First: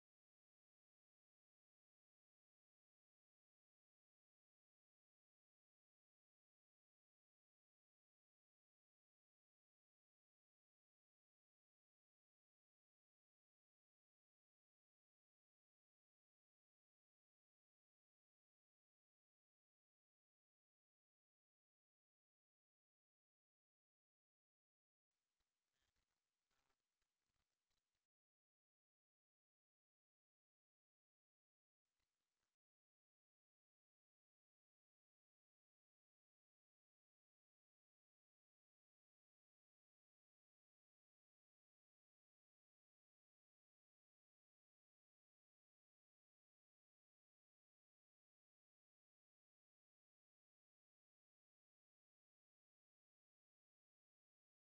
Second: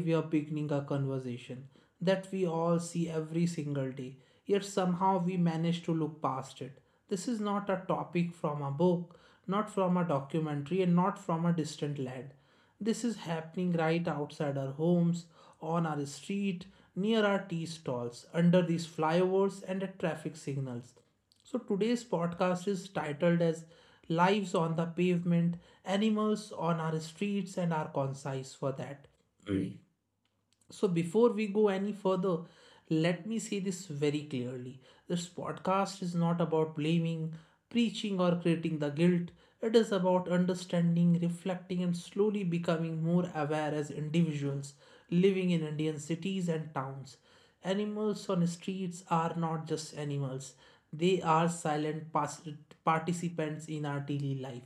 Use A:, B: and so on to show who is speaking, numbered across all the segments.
A: we are beginning a conversation that we all see every single day, yet somehow we manage to look past it. This is not a topic from a book, not from a documentary, and not from a distant land. This is happening right outside our homes, on our street, near our tea stalls, under these flyovers and at traffic signals. So today's podcast is titled as Lives on the Pavement, Animals on Our Streets, and Our Concise for that. So before we go any further, let me say this very clearly. This podcast is not about blaming, preaching, or creating the guilt. It is about understanding, reflecting, and slowly becoming more aware as individuals living in Indian cities and towns. Animals on streets are not just animals, they are participants in our daily life.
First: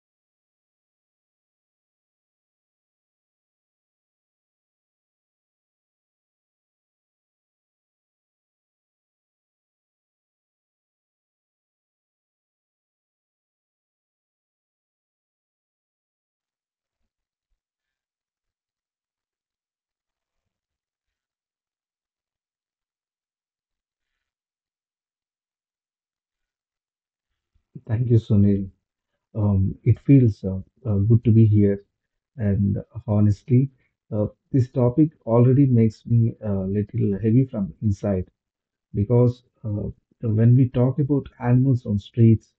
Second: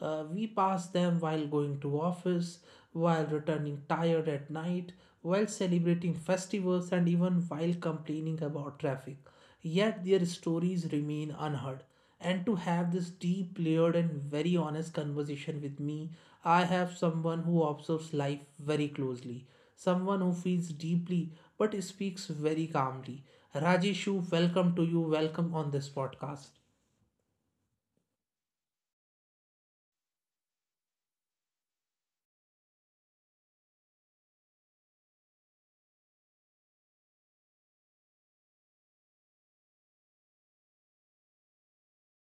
A: We pass them while going to office, while returning tired at night, while celebrating festivals, and even while complaining about traffic. Yet their stories remain unheard. And to have this deep, layered, and very honest conversation with me, I have someone who observes life very closely, someone who feels deeply but speaks very calmly. Rajeshu, welcome to you. Welcome on this podcast.
B: Thank you, Sunil. It feels good to be here. And honestly, uh, this topic already makes me a little heavy from inside because when we talk about animals on streets,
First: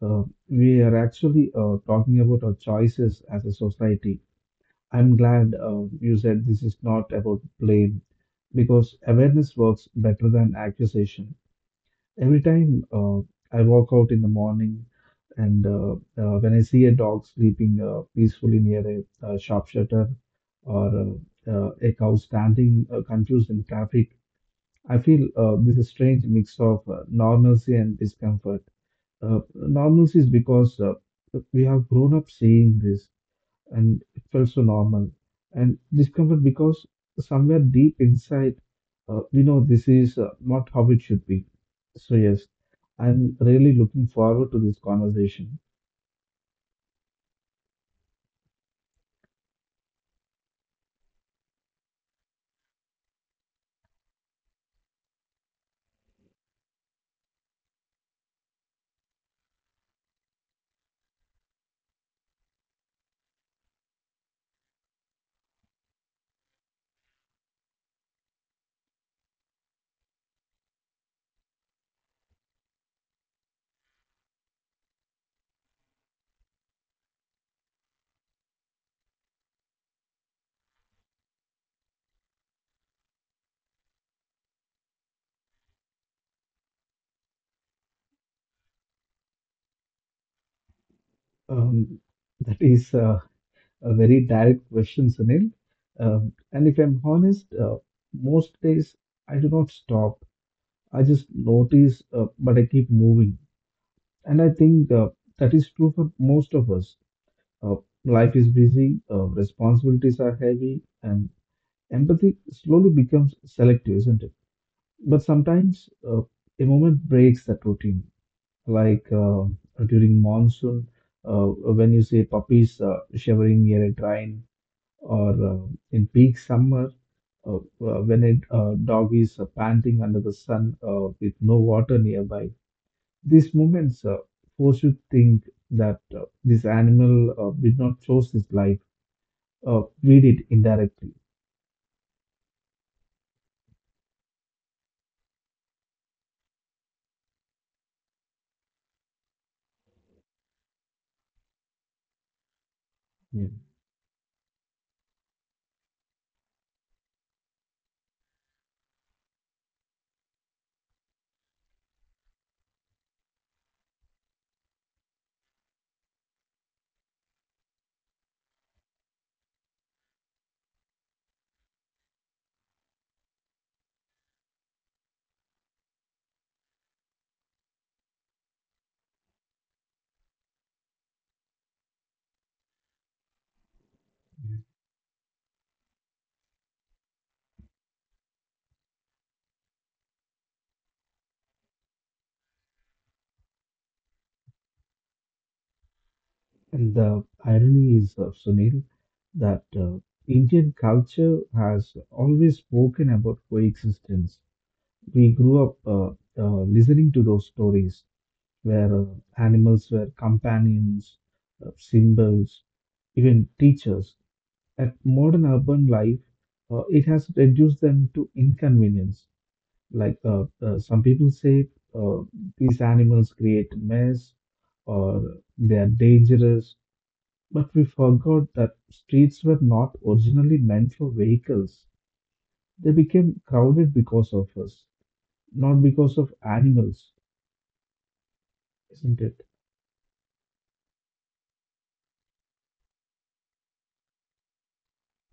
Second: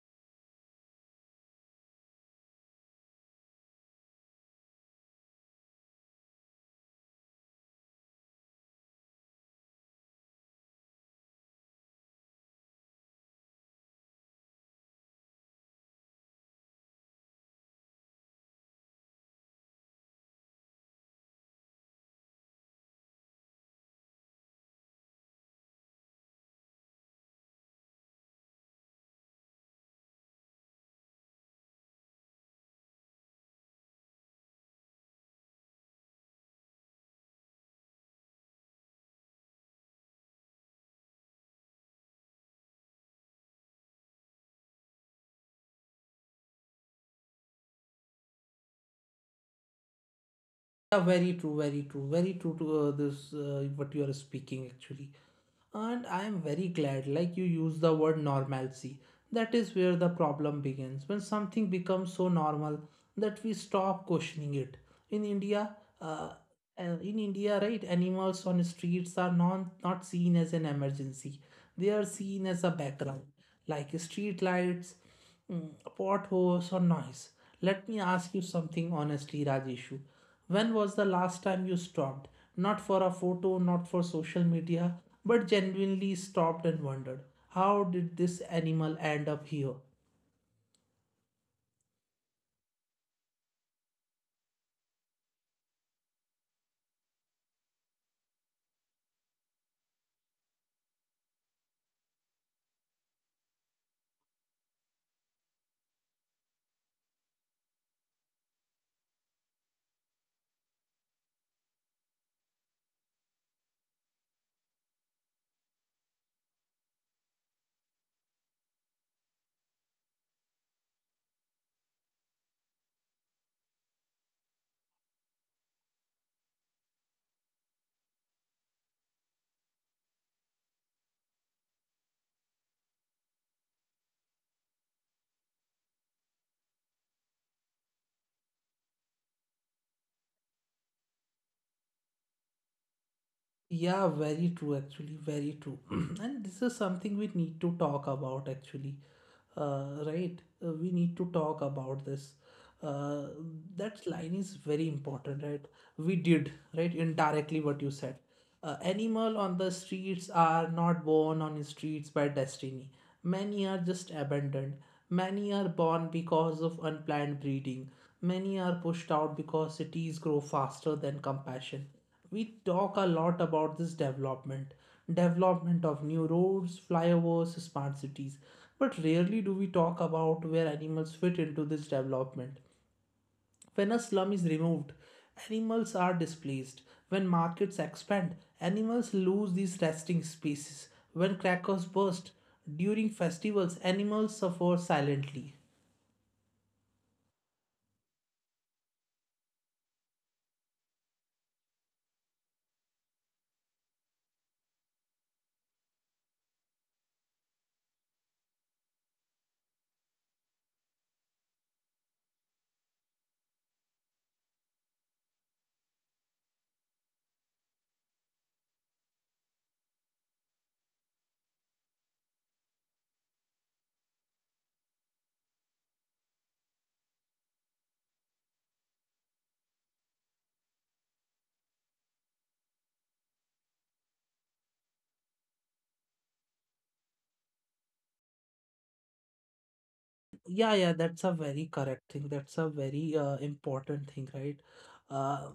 B: uh, we are actually talking about our choices as a society. I'm glad you said this is not about blame because awareness works better than accusation. Every time I walk out in the morning and when I see a dog sleeping peacefully near a, shop shutter or a cow standing confused in traffic, I feel this is strange mix of normalcy and discomfort. Normalcy is because we have grown up seeing this and it felt so normal, and discomfort because somewhere deep inside we know this is not how it should be. So yes, I'm really looking forward to this conversation.
A: Yeah, very true, very true, very true to this what you are speaking actually. And I am very glad, like you use the word normalcy. That is where the problem begins. When something becomes so normal that we stop questioning it. In India, uh, in India, right, animals on streets are non not seen as an emergency. They are seen as a background, like street lights Mm, potholes or noise. Let me ask you something honestly, Rajeshu. When was the last time you stopped? Not for a photo, not for social media, but genuinely stopped and wondered, how did this animal end up here?
B: um, that is a very direct question, Sunil. And if I'm honest, most days I do not stop. I just notice but I keep moving, and I think that is true for most of us. Uh, Life is busy, responsibilities are heavy, and empathy slowly becomes selective, isn't it? But sometimes a moment breaks that routine, like during monsoon, uh, when you see puppies shivering near a drain, or in peak summer, when a dog is panting under the sun with no water nearby. These moments force you to think that this animal did not choose this life, read it indirectly.
A: Yeah, very true, actually, very true. And this is something we need to talk about, actually. Right? We need to talk about this. Uh,
B: Yeah.
A: that line is very important, right? We did, right? Indirectly, what you said. Animal on the streets are not born on streets by destiny. Many are just abandoned. Many are born because of unplanned breeding. Many are pushed out because cities grow faster than compassion. We talk a lot about this development of new roads, flyovers, smart cities, but rarely do we talk about where animals fit into this development. When a slum is removed, animals are displaced. When markets expand, animals lose these resting spaces. When crackers burst during festivals, animals suffer silently.
B: And the irony is, Sunil, that Indian culture has always spoken about coexistence. We grew up listening to those stories where animals were companions, symbols, even teachers. At modern urban life, it has reduced them to inconvenience. Like some people say, uh, these animals create mess, or they are dangerous, but we forgot that streets were not originally meant for vehicles. They became crowded because of us, not because of animals, isn't it?
A: Yeah, yeah, that's a very correct thing. That's a very important thing, right? uh,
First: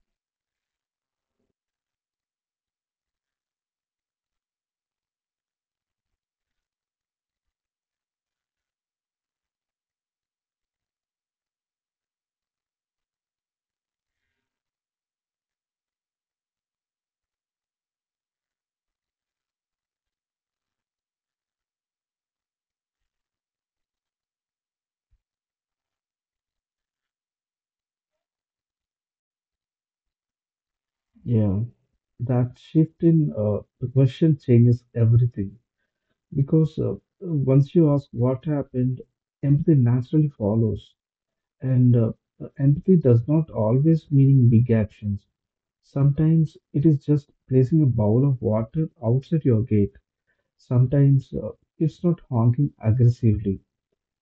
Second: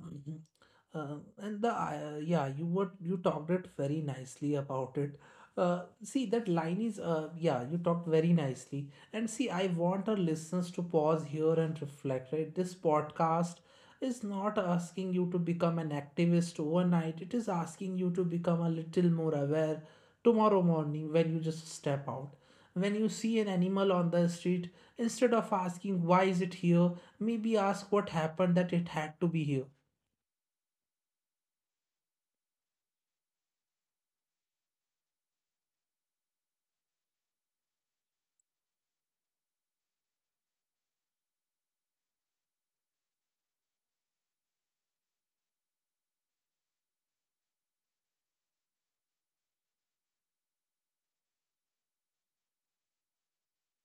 A: Uh and the Yeah, you what you talked it very nicely about it. uh, See, that line is, yeah, you talked very nicely. And see, I want our listeners to pause here and reflect, right? This podcast is not asking you to become an activist overnight. It is asking you to become a little more aware. Tomorrow morning, when you just step out, when you see an animal on the street, instead of asking why is it here, maybe ask what happened that it had to be here.
B: Yeah, that shift in the question changes everything because once you ask what happened, empathy naturally follows, and empathy does not always mean big actions. Sometimes it is just placing a bowl of water outside your gate. Sometimes it's not honking aggressively.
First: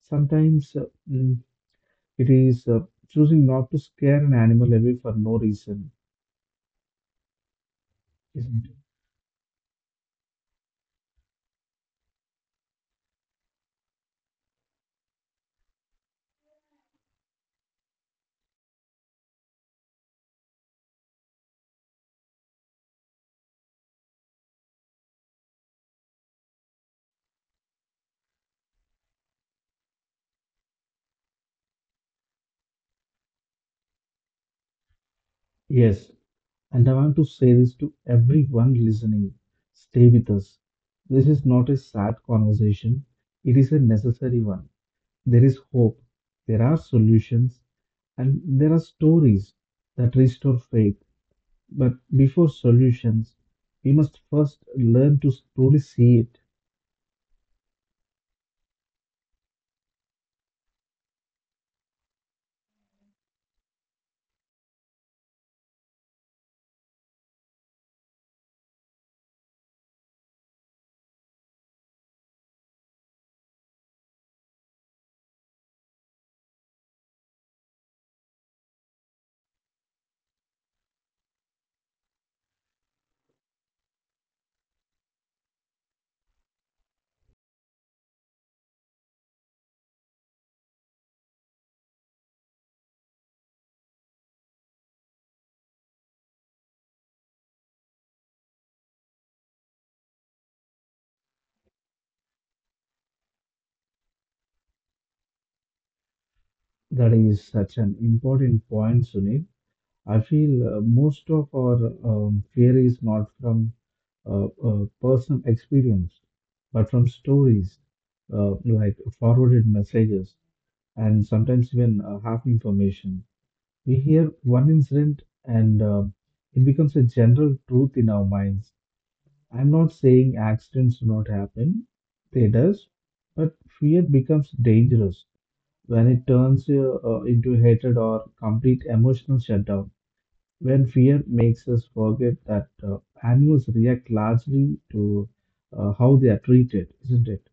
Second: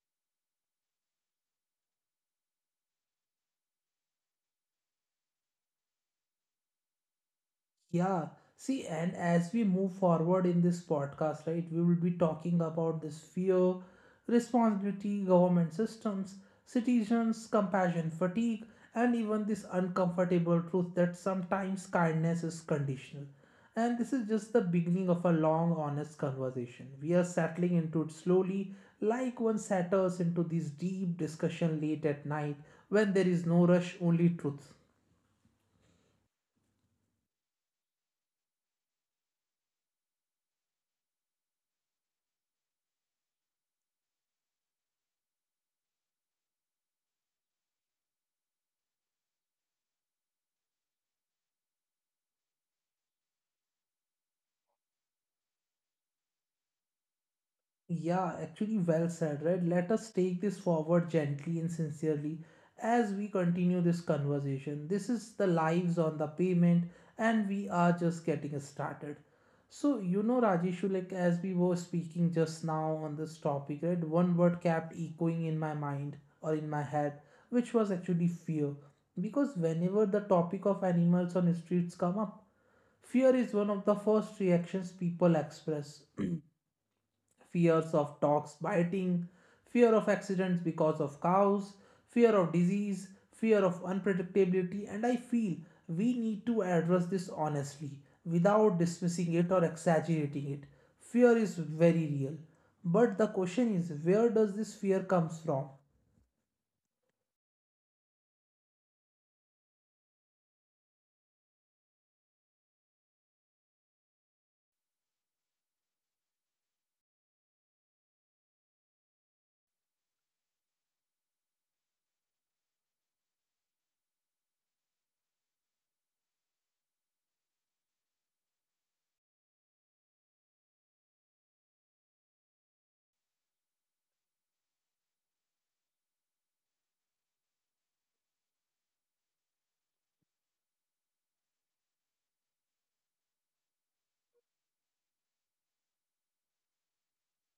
B: Sometimes mm, it is choosing not to scare an animal away for no reason,
A: Yeah,
B: isn't it?
A: see, and as we move forward in this podcast, right, we will be talking about this fear, responsibility, government systems, citizens, compassion fatigue, and even this uncomfortable truth that sometimes kindness is conditional. And this is just the beginning of a long, honest conversation. We are settling into it slowly, like one settles into this deep discussion late at night when there is no rush, only truth.
B: Yes, and I want to say this to everyone listening. Stay with us. This is not a sad conversation, it is a necessary one. There is hope, there are solutions, and there are stories that restore faith. But before solutions, we must first learn to truly see it.
A: Yeah, actually, well said, right? Let us take this forward gently and sincerely as we continue this conversation. This is the Lives on the Pavement, and we are just getting started. So, Rajeshu, like as we were speaking just now on this topic, right? One word kept echoing in my mind or in my head, which was actually fear. Because whenever the topic of animals on streets come up, fear is one of the first reactions people express: fears of dogs biting, fear of accidents because of cows, fear of disease, fear of unpredictability, and I feel we need to address this honestly without dismissing it or exaggerating it. Fear is very real. But the question is, where does this fear comes from?
B: That is such an important point, Sunil. I feel most of our fear is not from personal experience, but from stories like forwarded messages, and sometimes even half information. We hear one incident and it becomes a general truth in our minds. I'm not saying accidents do not happen, they does, but fear becomes dangerous when it turns into hatred or complete emotional shutdown. When fear makes us forget that animals react largely to how they are treated, isn't it?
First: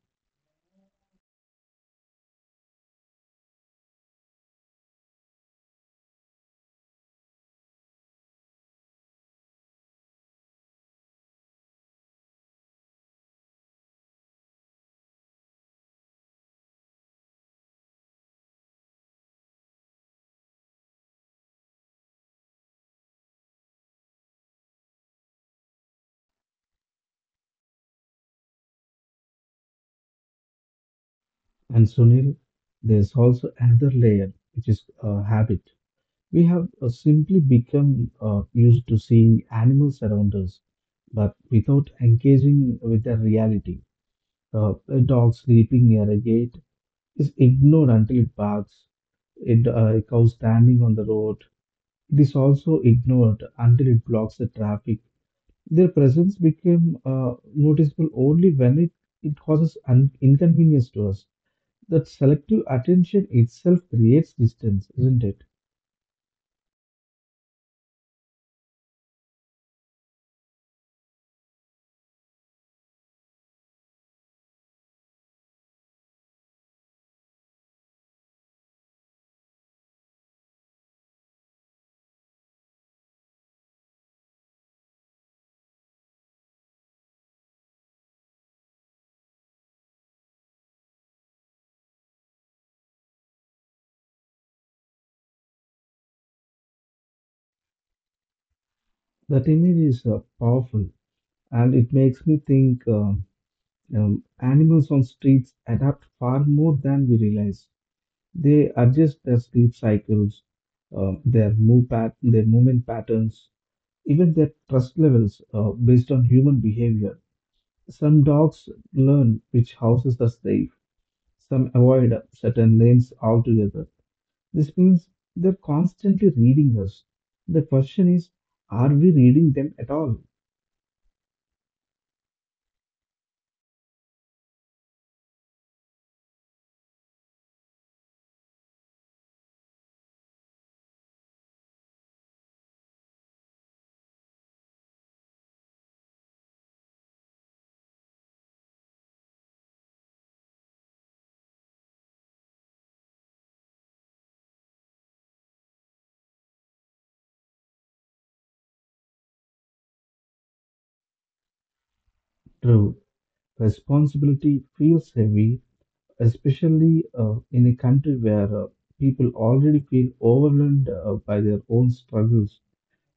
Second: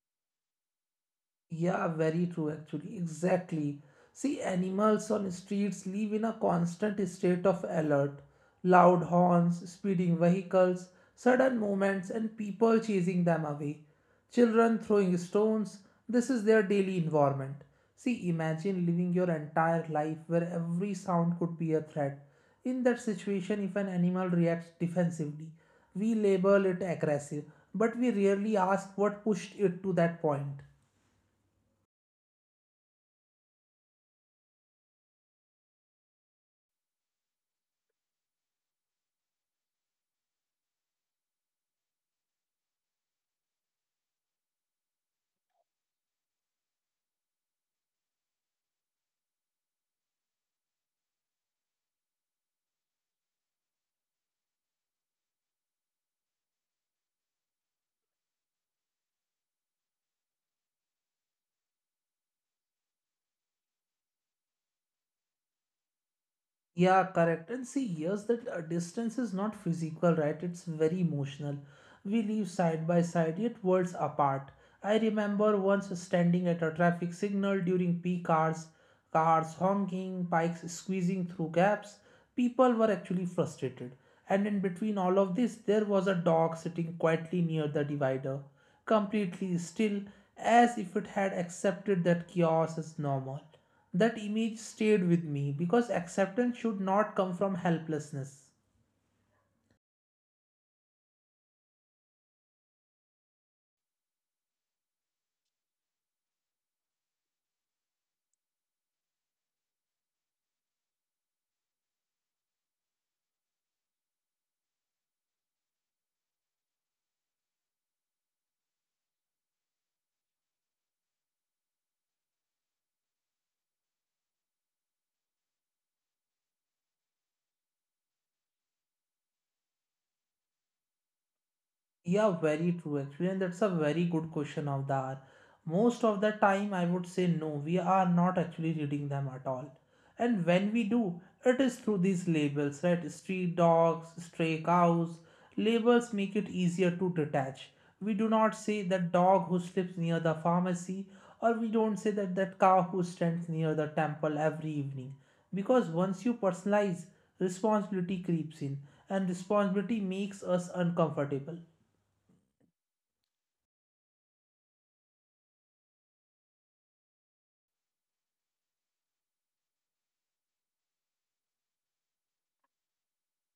A: Yeah, very true, actually. Exactly. See, animals on streets live in a constant state of alert. Loud horns, speeding vehicles, sudden movements, and people chasing them away. Children throwing stones, this is their daily environment. See, imagine living your entire life where every sound could be a threat. In that situation, if an animal reacts defensively, we label it aggressive, but we rarely ask what pushed it to that point.
B: And Sunil, there's also another layer, which is habit. We have simply become used to seeing animals around us, but without engaging with the reality. A dog sleeping near a gate is ignored until it barks. It, a cow standing on the road. It is also ignored until it blocks the traffic. Their presence became noticeable only when it causes inconvenience to us. That selective attention itself creates distance, isn't it?
A: Yeah, correct. And see, here's that distance is not physical, right? It's very emotional. We live side by side, yet worlds apart. I remember once standing at a traffic signal during peak hours, cars honking, bikes squeezing through gaps. People were actually frustrated. And in between all of this, there was a dog sitting quietly near the divider, completely still, as if it had accepted that chaos is normal. That image stayed with me because acceptance should not come from helplessness.
B: That image is powerful, and it makes me think animals on streets adapt far more than we realize. They adjust their sleep cycles, their their movement patterns, even their trust levels based on human behavior. Some dogs learn which houses are safe. Some avoid certain lanes altogether. This means they're constantly reading us. The question is, are we reading them at all?
A: Yeah, very true actually, and that's a very good question of the hour. Most of the time, I would say no, we are not actually reading them at all. And when we do, it is through these labels, right? Street dogs, stray cows. Labels make it easier to detach. We do not say that dog who sleeps near the pharmacy, or we don't say that cow who stands near the temple every evening. Because once you personalize, responsibility creeps in, and responsibility makes us uncomfortable.
B: True, responsibility feels heavy, especially in a country where people already feel overwhelmed by their own struggles.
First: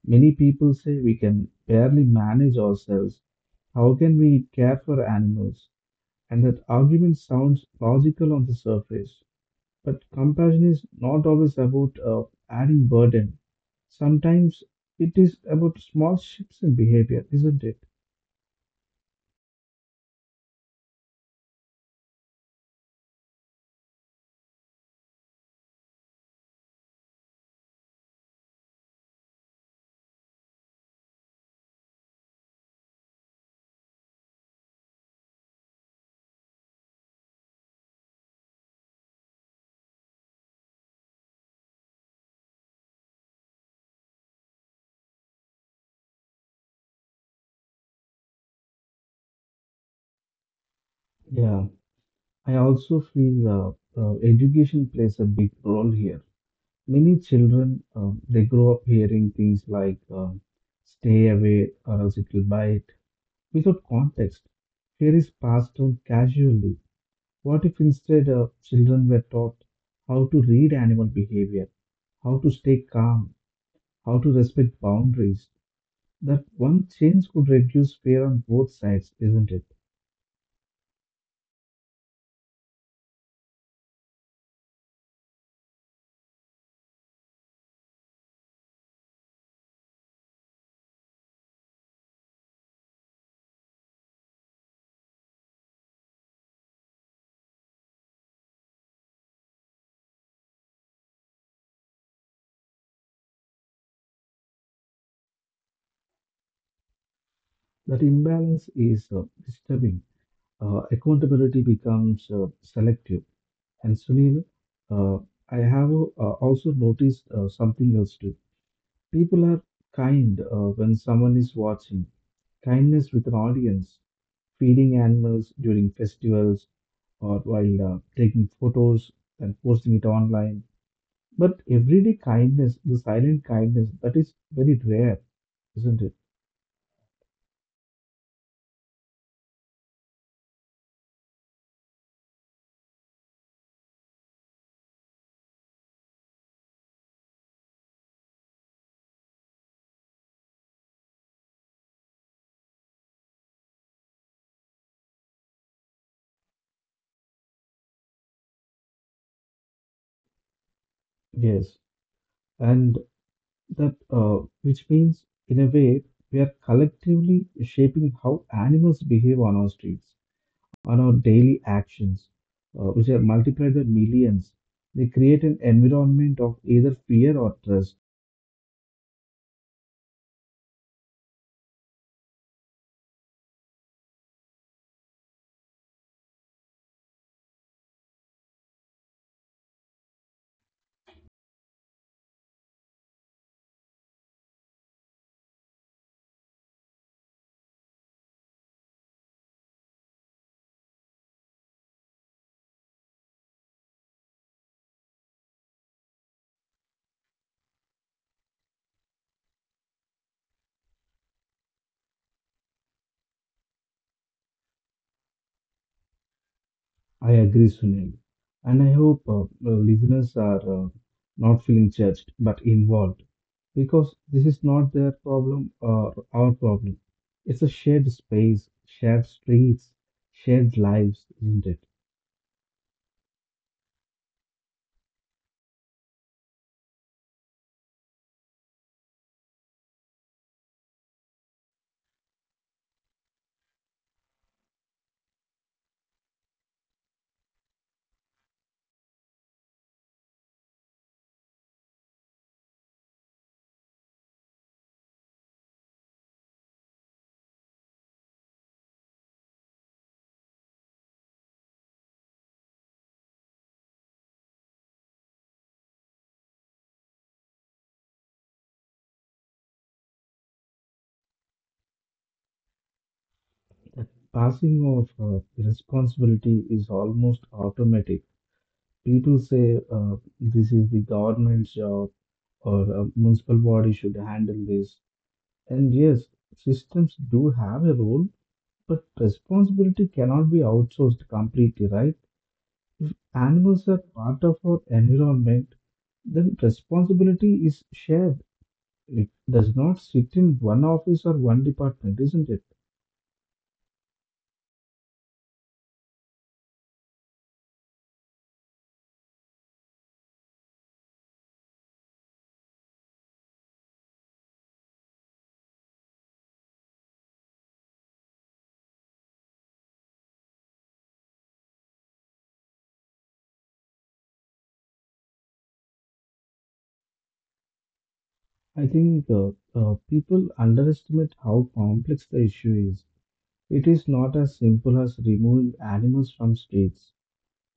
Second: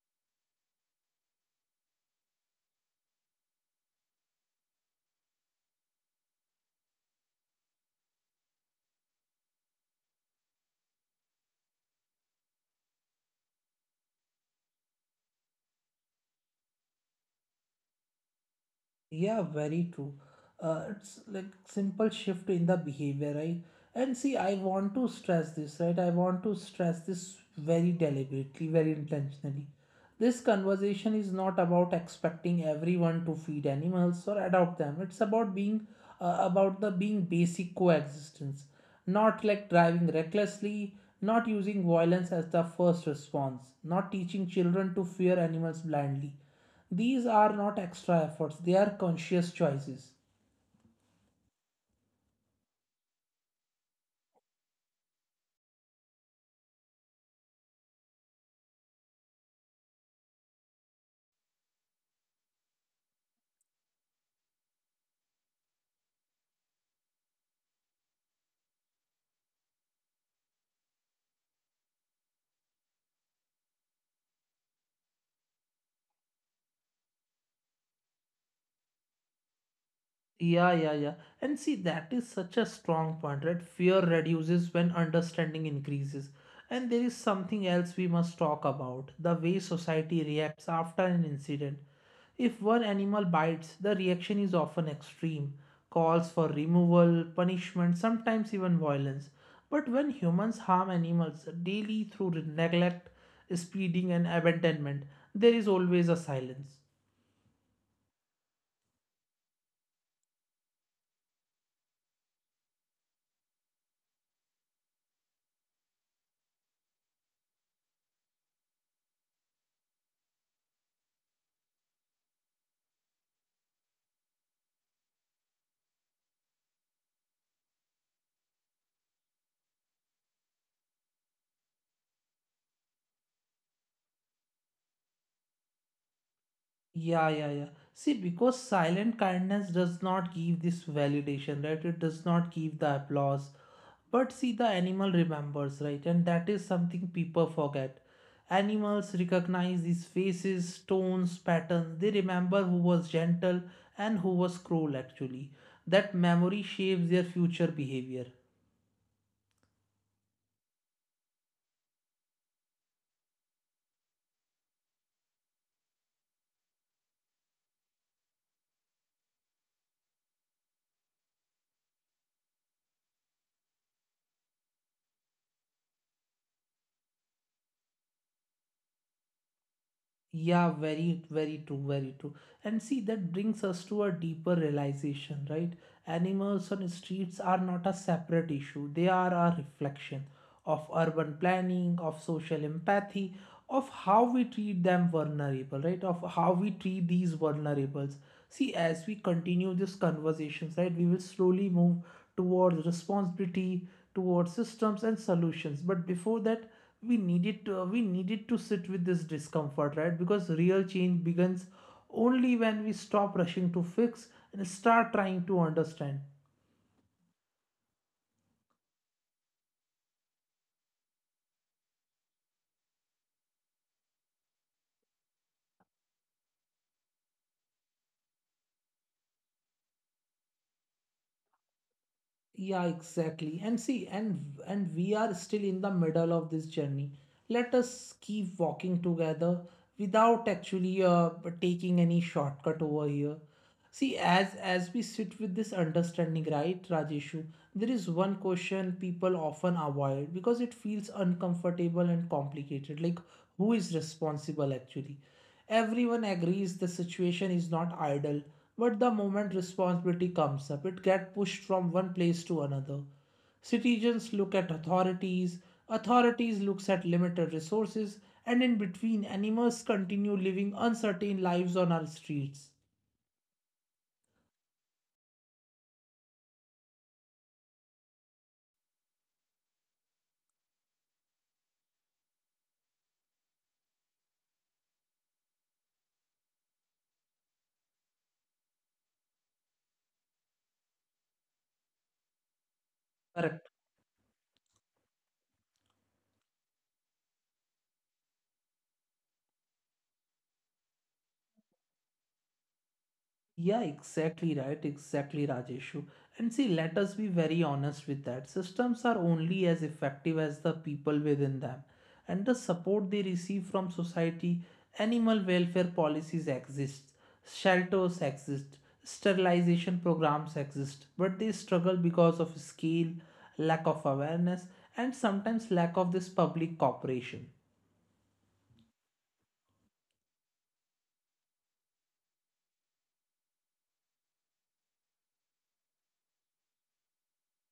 B: Many people say we can barely manage ourselves. How can we care for animals? And that argument sounds logical on the surface. But compassion is not always about adding burden. Sometimes it is about small shifts in behavior, isn't it?
A: Yeah, very true. It's like simple shift in the behavior, right? And see, I want to stress this, right? I want to stress this very deliberately, very intentionally. This conversation is not about expecting everyone to feed animals or adopt them. It's about being about the being basic coexistence, not like driving recklessly, not using violence as the first response, not teaching children to fear animals blindly. These are not extra efforts, they are conscious choices.
B: Yeah, I also feel education plays a big role here. Many children they grow up hearing things like "stay away" or "else it will bite" without context. Fear is passed on casually. What if instead children were taught how to read animal behavior, how to stay calm, how to respect boundaries? That one change could reduce fear on both sides, isn't it?
A: Yeah, yeah, yeah. And see, that is such a strong point, right? Fear reduces when understanding increases. And there is something else we must talk about: the way society reacts after an incident. If one animal bites, the reaction is often extreme: calls for removal, punishment, sometimes even violence. But when humans harm animals daily through neglect, speeding, and abandonment, there is always a silence.
B: That imbalance is disturbing. Accountability becomes selective. And Sunil, uh, I have also noticed something else too. People are kind when someone is watching. Kindness with an audience, feeding animals during festivals or while taking photos and posting it online. But everyday kindness, the silent kindness, that is very rare, isn't it?
A: Yeah, yeah, yeah. See, because silent kindness does not give this validation, right? It does not give the applause. But see, the animal remembers, right? And that is something people forget. Animals recognize these faces, tones, patterns. They remember who was gentle and who was cruel, actually. That memory shapes their future behavior.
B: Yes. And that, which means, in a way, we are collectively shaping how animals behave on our streets, on our daily actions, which are multiplied by millions. They create an environment of either fear or trust.
A: Yeah, very, very true, very true. And see, that brings us to a deeper realization, right? Animals on streets are not a separate issue, they are a reflection of urban planning, of social empathy, of how we treat them vulnerable, right? Of how we treat these vulnerables. See, as we continue these conversations, right, we will slowly move towards responsibility, towards systems and solutions. But before that, we needed to sit with this discomfort, right? Because real change begins only when we stop rushing to fix and start trying to understand.
B: I agree, Sunil. And I hope listeners are not feeling judged but involved, because this is not their problem or our problem. It's a shared space, shared streets, shared lives, isn't it?
A: Yeah, exactly. And see, and we are still in the middle of this journey. Let us keep walking together without actually taking any shortcut over here. See, as we sit with this understanding, right, Rajeshu, there is one question people often avoid because it feels uncomfortable and complicated. Like, who is responsible actually? Everyone agrees the situation is not ideal, but the moment responsibility comes up, it gets pushed from one place to another. Citizens look at authorities, authorities looks at limited resources, and in between, animals continue living uncertain lives on our streets.
B: Passing of responsibility is almost automatic. People say this is the government's job, or a municipal body should handle this. And yes, systems do have a role, but responsibility cannot be outsourced completely, right? If
A: Correct.
B: animals are part of our environment, then responsibility is shared. It does not sit in one office or one department, isn't it?
A: Yeah, exactly right, exactly Rajeshu. And see, let us be very honest with that. Systems are only as effective as the people within them and the support they receive from society. Animal welfare policies exist, shelters exist, sterilization programs exist, but they struggle because of scale, lack of awareness, and sometimes lack of this public cooperation.
B: I think people underestimate how complex the issue is. It is not as simple as removing animals from streets.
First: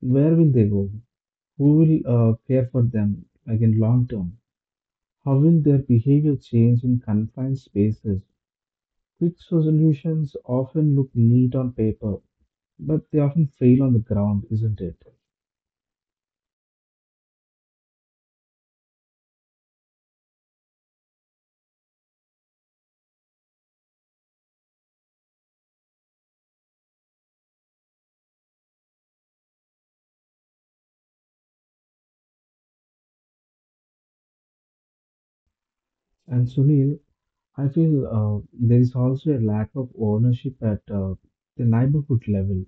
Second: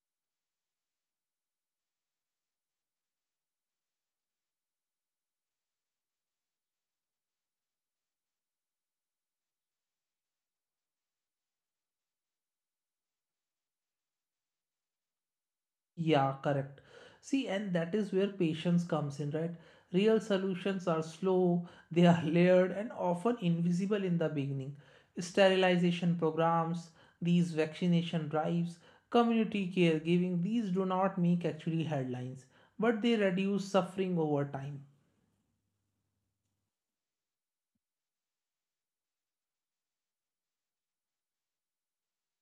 B: Where will they go? Who will care for them again long term? How will their behavior change in confined spaces? Quick solutions often look neat on paper, but they often fail on the ground, isn't it?
A: Yeah, correct. See, and that is where patience comes in, right? Real solutions are slow, they are layered, and often invisible in the beginning. Sterilization programs, these vaccination drives, community caregiving, these do not make actually headlines, but they reduce suffering over time.
B: And Sunil, I feel there is also a lack of ownership at the neighborhood level.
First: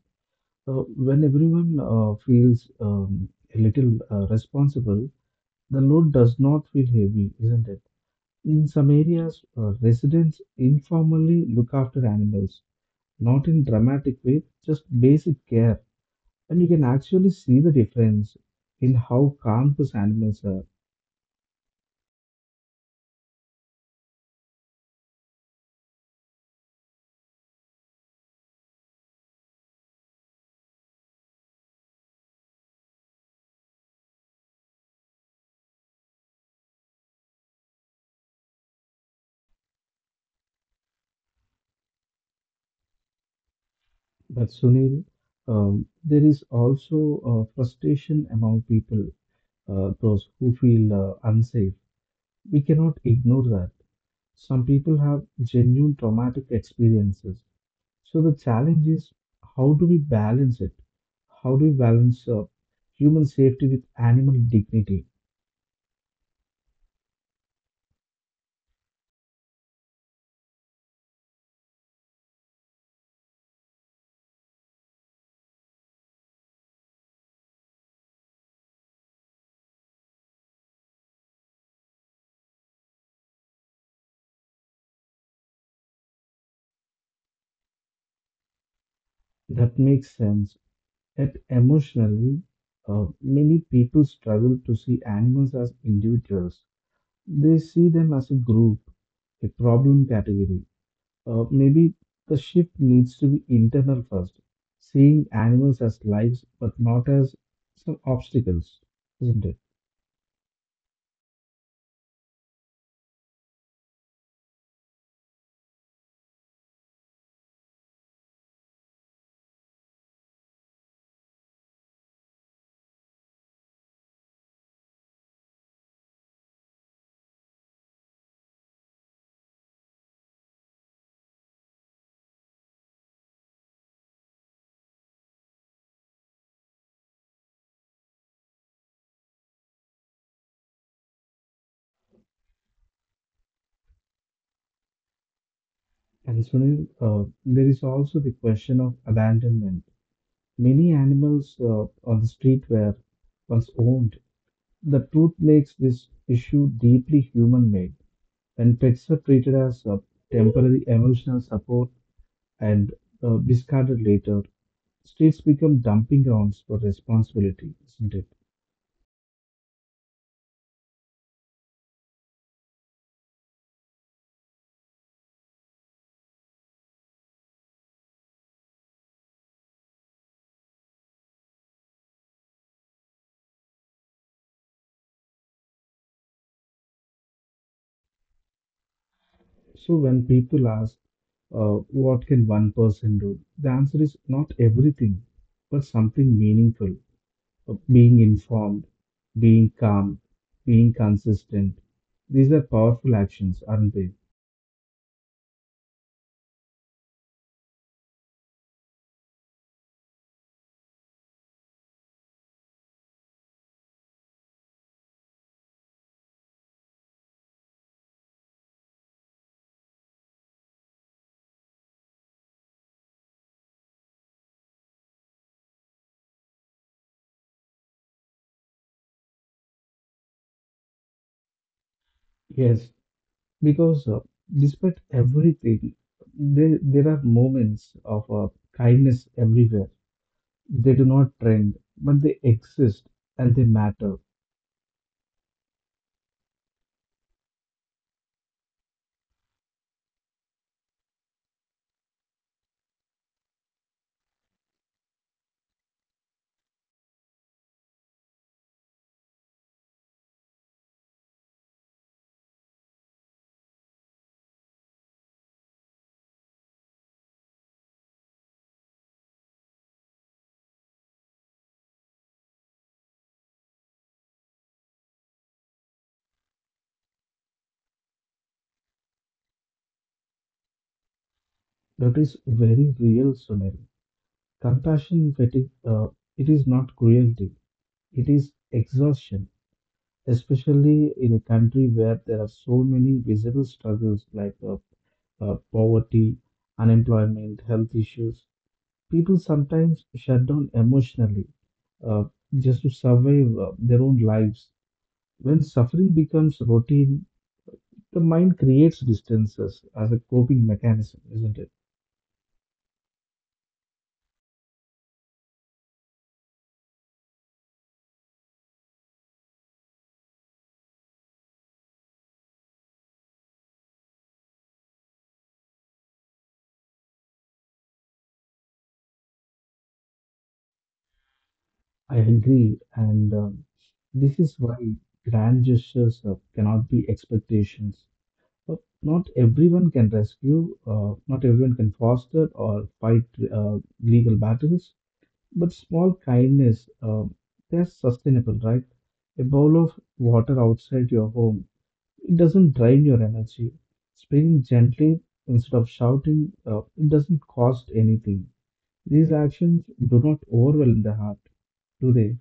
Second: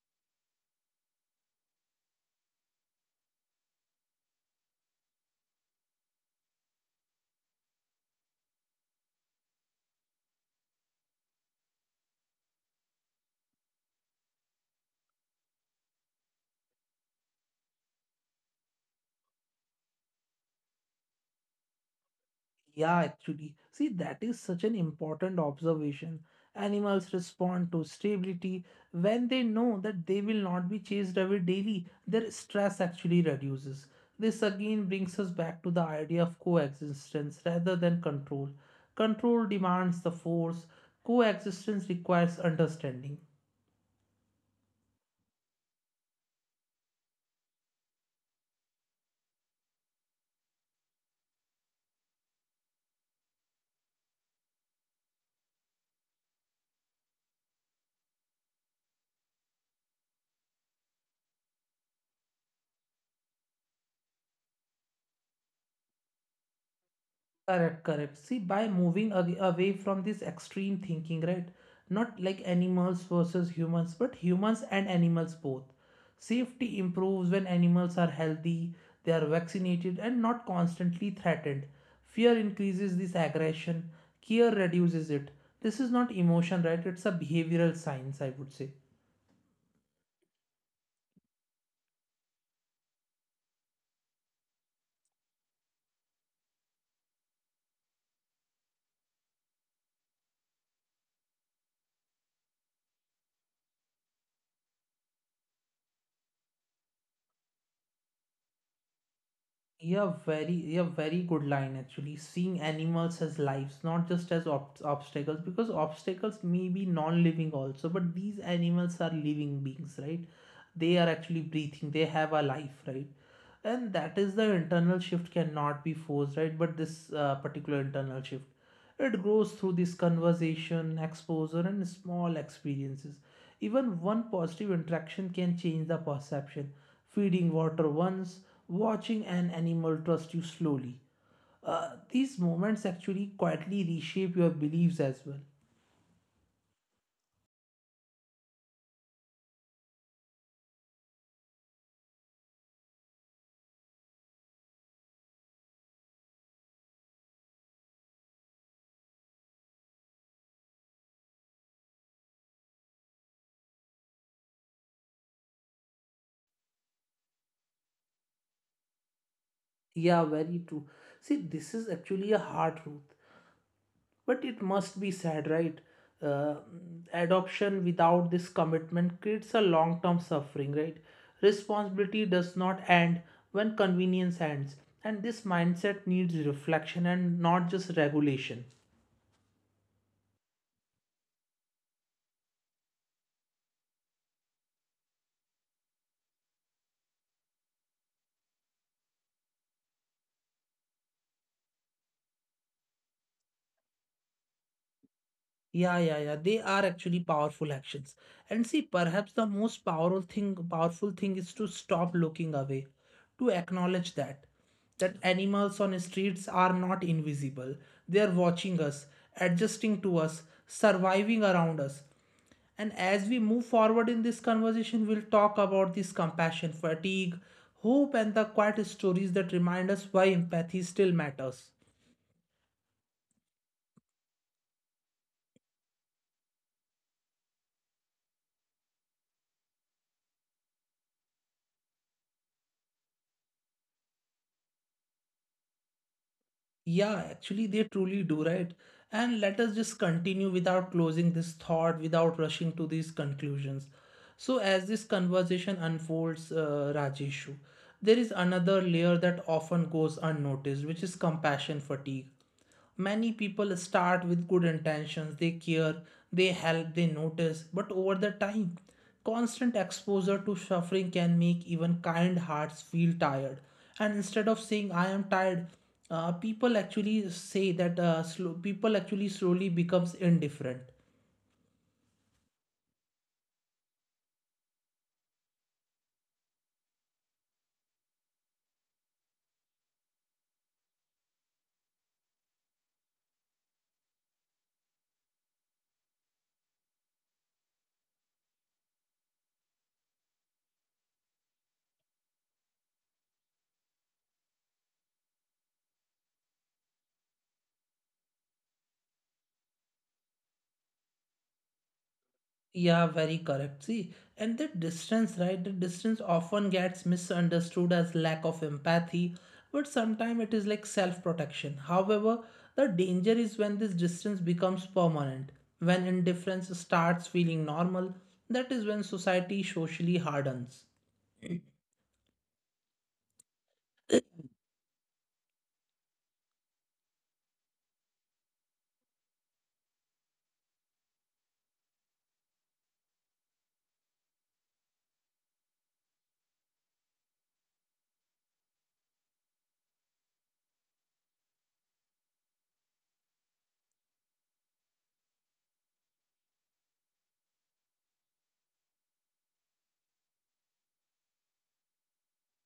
B: So when everyone feels a little responsible, the load does not feel heavy, isn't it? In some areas, residents informally look after animals, not in dramatic way, just basic care. And you can actually see the difference in how calm those animals are.
A: Yeah, actually. See, that is such an important observation. Animals respond to stability when they know that they will not be chased away daily. Their stress actually reduces. This again brings us back to the idea of coexistence rather than control. Control demands the force, coexistence requires understanding.
B: But Sunil, there is also frustration among people, those who feel unsafe. We cannot ignore that. Some people have genuine traumatic experiences. So the challenge is, how do we balance it? How do we balance human safety with animal dignity?
A: Correct, correct. See, by moving away from this extreme thinking, right? Not like animals versus humans, but humans and animals both. Safety improves when animals are healthy, they are vaccinated, and not constantly threatened. Fear increases this aggression, care reduces it. This is not emotion, right? It's a behavioral science, I would say.
B: That makes sense. Yet emotionally, many people struggle to see animals as individuals. They see them as a group, a problem category. Maybe the shift needs to be internal first, seeing animals as lives but not as some obstacles, isn't it?
A: Yeah, very, yeah, very good line actually. Seeing animals as lives, not just as obstacles, because obstacles may be non-living also, but these animals are living beings, right? They are actually breathing. They have a life, right? And that is the internal shift cannot be forced, right? But this particular internal shift. It grows through this conversation, exposure, and small experiences. Even one positive interaction can change the perception. Feeding water once, watching an animal trust you slowly. These moments actually quietly reshape your beliefs as well.
B: And so, Sunil, there is also the question of abandonment. Many animals on the street were once owned. The truth makes this issue deeply human made. When pets are treated as temporary emotional support and discarded later, streets become dumping grounds for responsibility, isn't it?
A: Yeah, very true. See, this is actually a hard truth, but it must be said, right? uh, Adoption without this commitment creates a long term suffering, right? Responsibility does not end when convenience ends, and this mindset needs reflection and not just regulation.
B: So when people ask, what can one person do? The answer is not everything, but something meaningful. Being informed, being calm, being consistent. These are powerful actions, aren't they?
A: Yeah, yeah, yeah. They are actually powerful actions. And see, perhaps the most powerful thing is to stop looking away, to acknowledge that animals on streets are not invisible. They are watching us, adjusting to us, surviving around us. And as we move forward in this conversation, we'll talk about this compassion, fatigue, hope, and the quiet stories that remind us why empathy still matters.
B: Yes, because despite everything, there are moments of kindness everywhere. They do not trend, but they exist and they matter.
A: Yeah, actually, they truly do, right? And let us just continue without closing this thought, without rushing to these conclusions. So, as this conversation unfolds, Rajeshu, there is another layer that often goes unnoticed, which is compassion fatigue. Many people start with good intentions, they care, they help, they notice, but over the time, constant exposure to suffering can make even kind hearts feel tired. And instead of saying, I am tired, people actually slowly becomes indifferent.
B: That is very real, Sunil. Compassion fatigue, it is not cruelty, it is exhaustion, especially in a country where there are so many visible struggles like poverty, unemployment, health issues. People sometimes shut down emotionally uh, just to survive their own lives. When suffering becomes routine, the mind creates distances as a coping mechanism, isn't it?
A: Yeah, very correct. See, and the distance, right? The distance often gets misunderstood as lack of empathy, but sometimes it is like self protection. However, the danger is when this distance becomes permanent, when indifference starts feeling normal, that is when society socially hardens.
B: I agree. And this is why grand gestures cannot be expectations. Uh, Not everyone can rescue, not everyone can foster or fight uh, legal battles, but small kindness, they're sustainable, right? A bowl of water outside your home, it doesn't drain your energy. Speaking gently instead of shouting, it doesn't cost anything. These actions do not overwhelm the heart, do they?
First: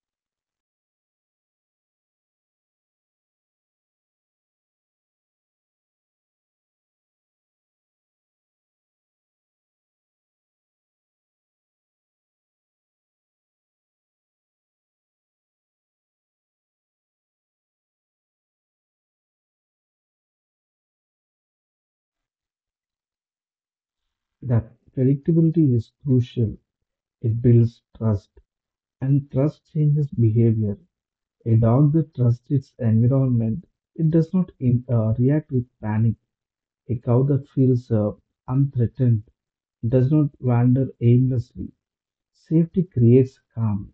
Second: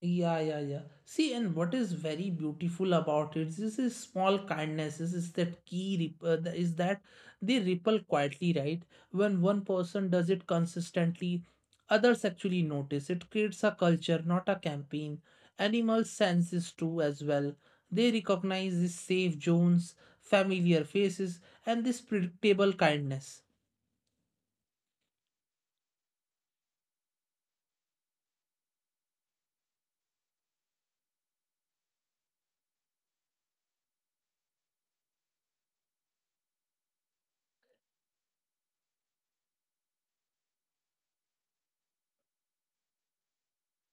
A: Yeah, yeah, yeah. See, and what is very beautiful about it is this small kindnesses is that they ripple quietly, right? When one person does it consistently, others actually notice. It creates a culture, not a campaign. Animals sense this too as well. They recognize these safe zones, familiar faces, and this predictable kindness.
B: That predictability is crucial. It builds trust, and trust changes behavior. A dog that trusts its environment, it does not react with panic. A cow that feels unthreatened does not wander aimlessly. Safety creates calm.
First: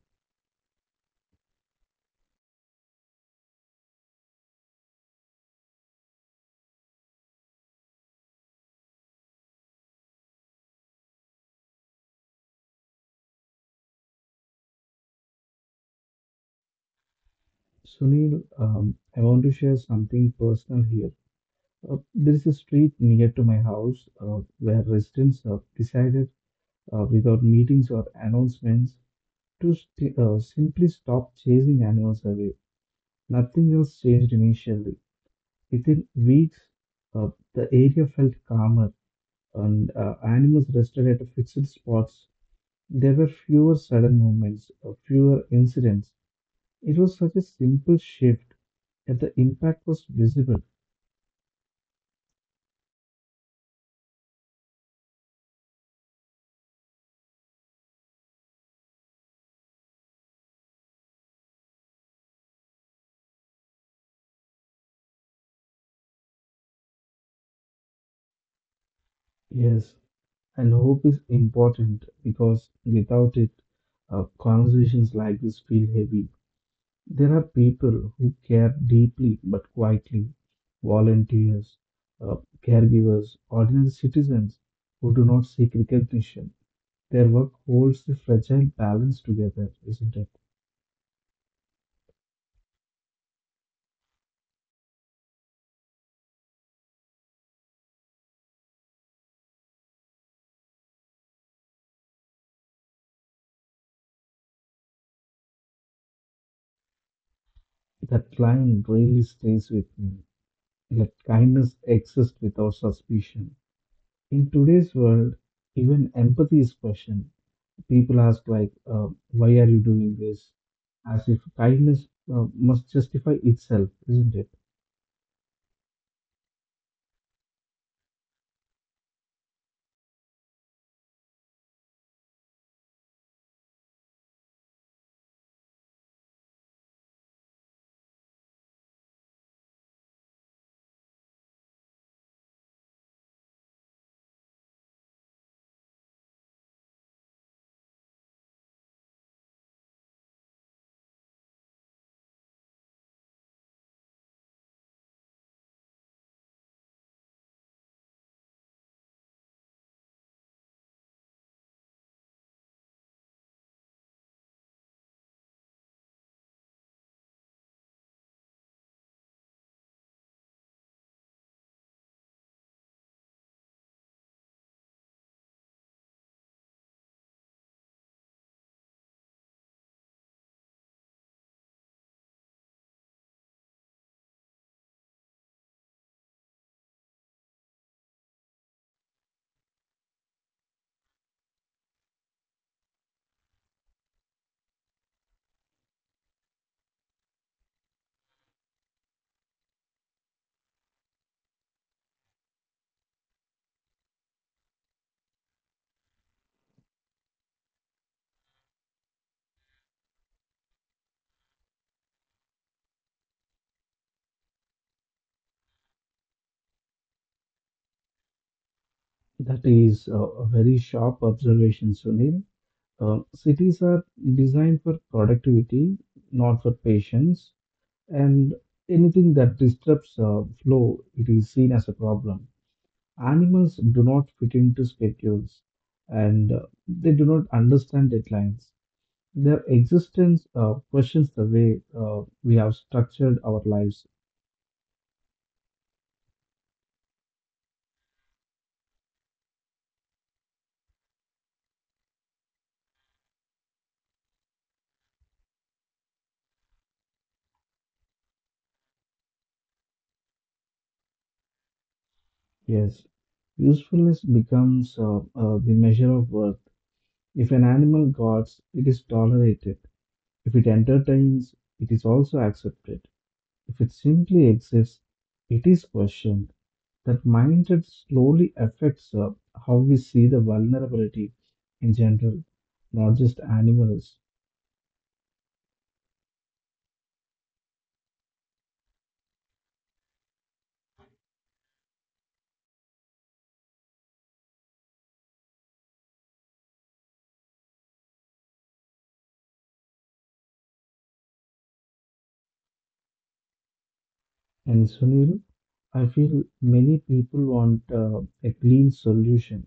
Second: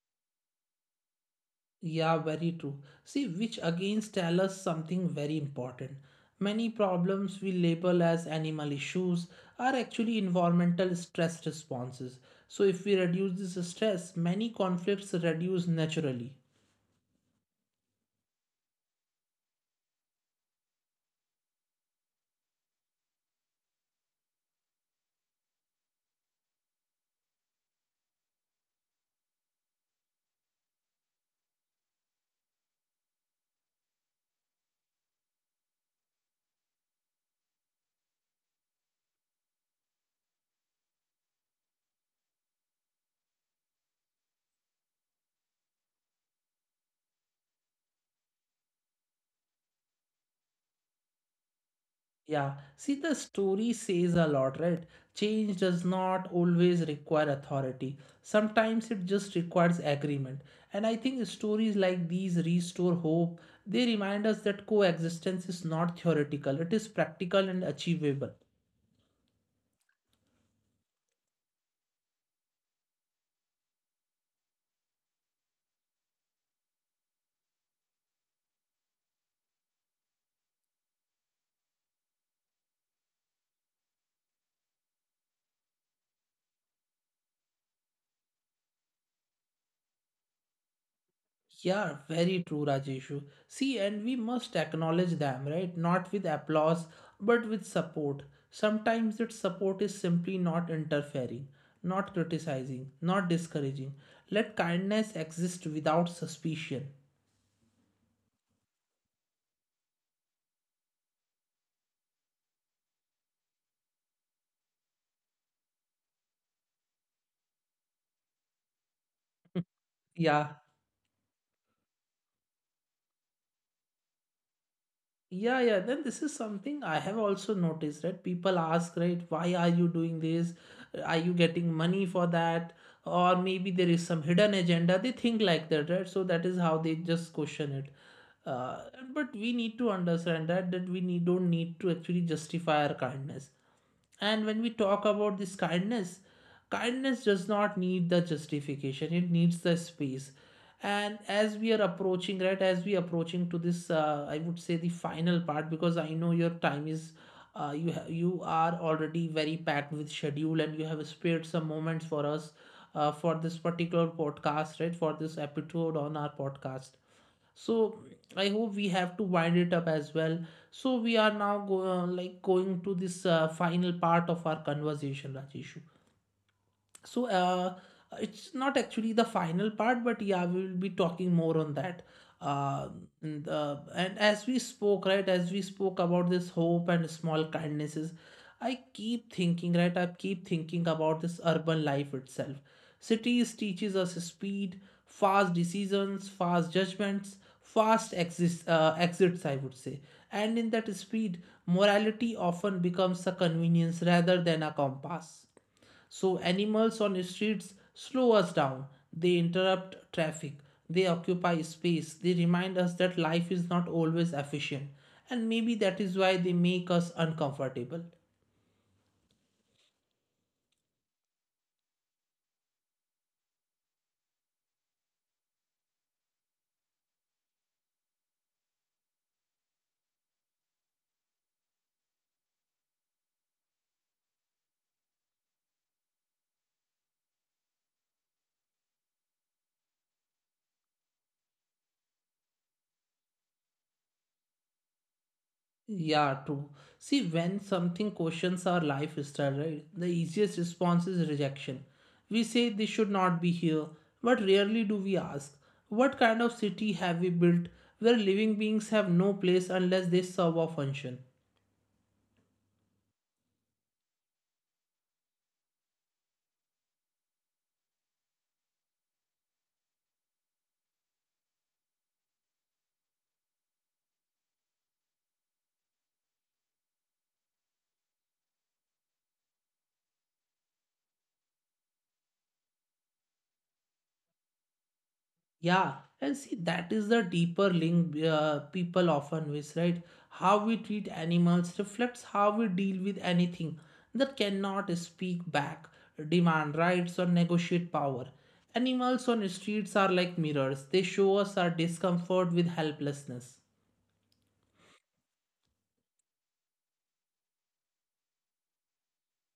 A: Yeah, very true. See, which again tell us something very important. Many problems we label as animal issues are actually environmental stress responses. So, if we reduce this stress, many conflicts reduce naturally.
B: Sunil, I want to share something personal here. There is a street near to my house where residents have decided, without meetings or announcements, to simply stop chasing animals away. Nothing else changed initially. Within weeks, uh, the area felt calmer and animals rested at fixed spots. There were fewer sudden movements, fewer incidents. It was such a simple shift, yet the impact was visible.
A: Yeah, see, the story says a lot, right? Change does not always require authority. Sometimes it just requires agreement. And I think stories like these restore hope. They remind us that coexistence is not theoretical, it is practical and achievable.
B: Yes, and hope is important because without it, conversations like this feel heavy. There are people who care deeply but quietly, volunteers, uh, caregivers, ordinary citizens who do not seek recognition. Their work holds the fragile balance together, isn't it?
A: Yeah, very true, Rajeshu. See, and we must acknowledge them, right? Not with applause, but with support. Sometimes that support is simply not interfering, not criticizing, not discouraging. Let kindness exist without suspicion.
B: That line really stays with me. Let kindness exist without suspicion. In today's world, even empathy is questioned. People ask like, "Why are you doing
A: Yeah.
B: this?" As if kindness must justify itself, isn't it?
A: Yeah, yeah. Then this is something I have also noticed, right? People ask, right, why are you doing this? Are you getting money for that? Or maybe there is some hidden agenda. They think like that, right? So that is how they just question it. Uh, but we need to understand that we don't need to actually justify our kindness. And when we talk about this kindness, kindness does not need the justification, it needs the space. And as we are approaching, right, as we approaching to this, I would say the final part, because I know your time is, you are already very packed with schedule and you have spared some moments for us for this particular podcast, right, for this episode on our podcast, so I hope we have to wind it up as well. So we are now like going to this final part of our conversation, Rajesh. so uh, it's not actually the final part, but yeah, we will be talking more on that. uh, and as we spoke, right, as we spoke about this hope and small kindnesses, I keep thinking about this urban life itself. Cities teaches us speed, fast decisions, fast judgments, fast exits, I would say. And in that speed, morality often becomes a convenience rather than a compass. So animals on streets slow us down. They interrupt traffic. They occupy space. They remind us that life is not always efficient. And maybe that is why they make us uncomfortable.
B: That is a very sharp observation, Sunil. Cities are designed for productivity, not for patience, and anything that disrupts flow, it is seen as a problem. Animals do not fit into schedules, and they do not understand deadlines. Their existence questions the way we have structured our lives.
A: Yeah, true. See, when something questions our lifestyle, right, the easiest response is rejection. We say they should not be here, but rarely do we ask, what kind of city have we built where living beings have no place unless they serve a function?
B: Yes, usefulness becomes the measure of worth. If an animal guards, it is tolerated. If it entertains, it is also accepted. If it simply exists, it is questioned. That mindset slowly affects how we see the vulnerability in general, not just animals.
A: Yeah, and see, that is the deeper link people often miss, right? How we treat animals reflects how we deal with anything that cannot speak back, demand rights, or negotiate power. Animals on streets are like mirrors, they show us our discomfort with helplessness.
B: And Sunil, I feel many people want a clean solution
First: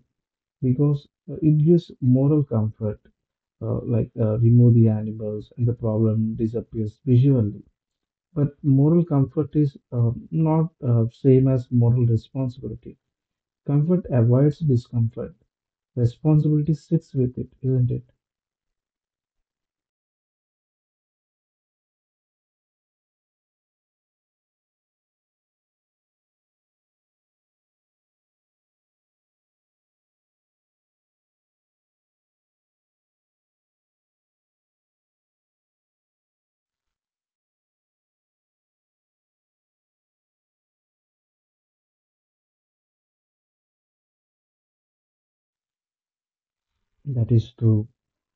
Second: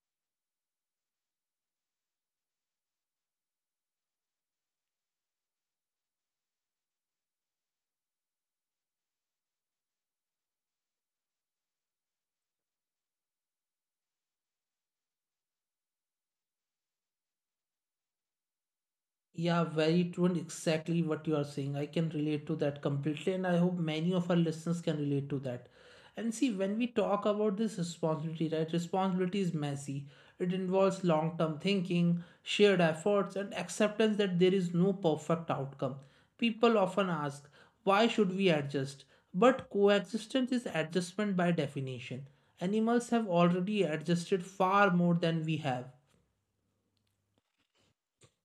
B: because it gives moral comfort, like remove the animals and the problem disappears visually. But moral comfort is not same as moral responsibility. Comfort avoids discomfort. Responsibility sits with it, isn't it?
A: Yeah, very true, and exactly what you are saying. I can relate to that completely, and I hope many of our listeners can relate to that. And see, when we talk about this responsibility, right, responsibility is messy. It involves long term thinking, shared efforts, and acceptance that there is no perfect outcome. People often ask, why should we adjust? But coexistence is adjustment by definition. Animals have already adjusted far more than we have.
B: That is true.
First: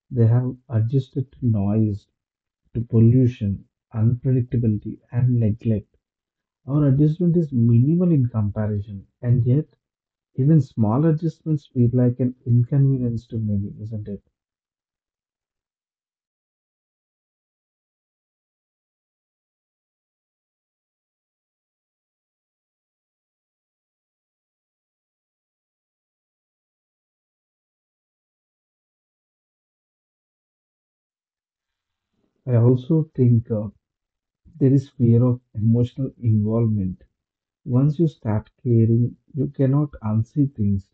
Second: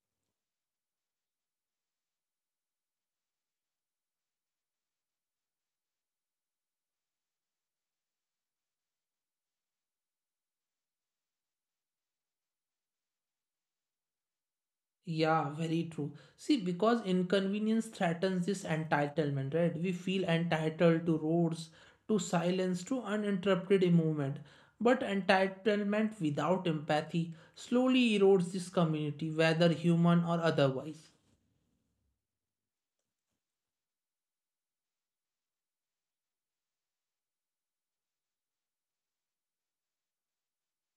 B: They have adjusted to noise, to pollution, unpredictability, and neglect. Our adjustment is minimal in comparison, and yet even small adjustments feel like an inconvenience to many, isn't it?
A: Yeah, very true. See, because inconvenience threatens this entitlement, right? We feel entitled to roads, to silence, to uninterrupted movement. But entitlement without empathy slowly erodes this community, whether human or otherwise.
B: I also think there is fear of emotional involvement. Once you start caring, you cannot unsee things.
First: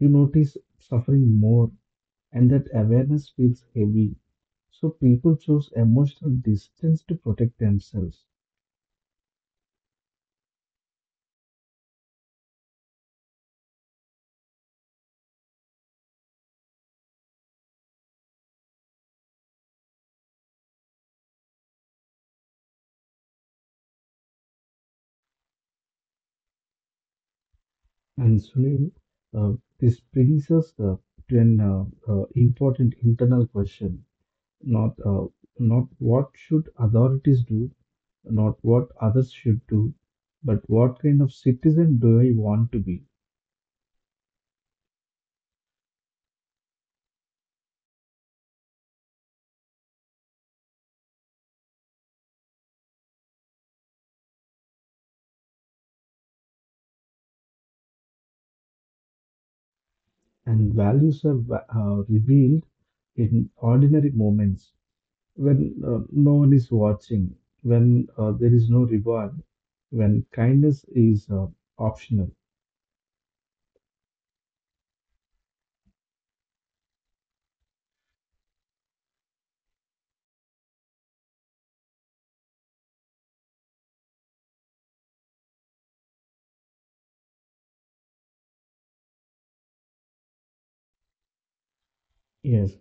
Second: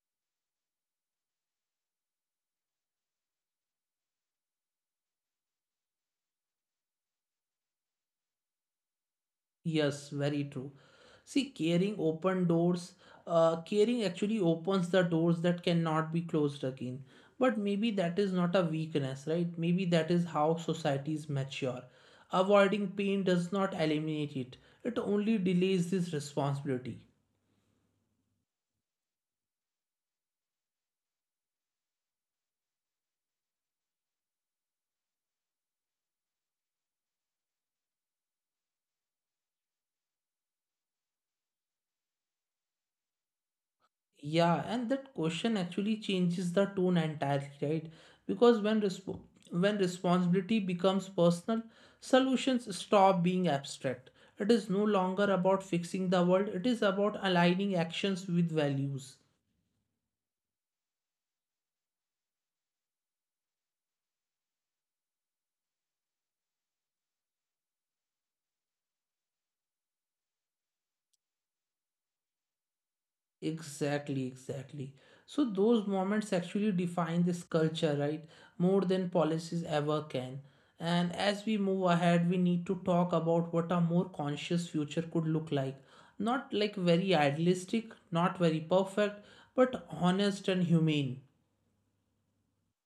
B: You notice suffering more, and that awareness feels heavy. So people choose emotional distance to protect themselves.
A: Yes, very true. See, caring open doors. Caring actually opens the doors that cannot be closed again. But maybe that is not a weakness, right? Maybe that is how societies mature. Avoiding pain does not eliminate it, it only delays this responsibility.
B: And Sunil, uh, this brings us to an important internal question: not uh, not what should authorities do, not what others should do, but what kind of citizen do I want to be?
A: Yeah, and that question actually changes the tone entirely, right? Because when responsibility becomes personal, solutions stop being abstract. It is no longer about fixing the world, it is about aligning actions with values.
B: And values are revealed in ordinary moments when no one is watching, when there is no reward, when kindness is optional.
A: Exactly, exactly. So those moments actually define this culture, right? More than policies ever can. And as we move ahead, we need to talk about what a more conscious future could look like. Not like very idealistic, not very perfect, but honest and humane.
B: Yes,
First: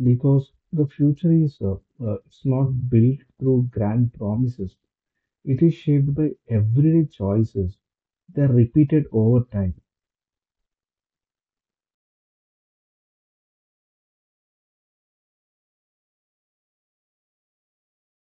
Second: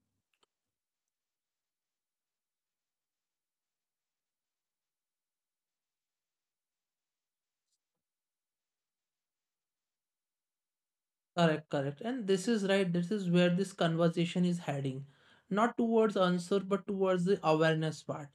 B: because the future is it's not built through grand promises. It is shaped by everyday choices. They are repeated over time.
A: Correct, correct. And this is right, this is where this conversation is heading. Not towards answer, but towards the awareness part.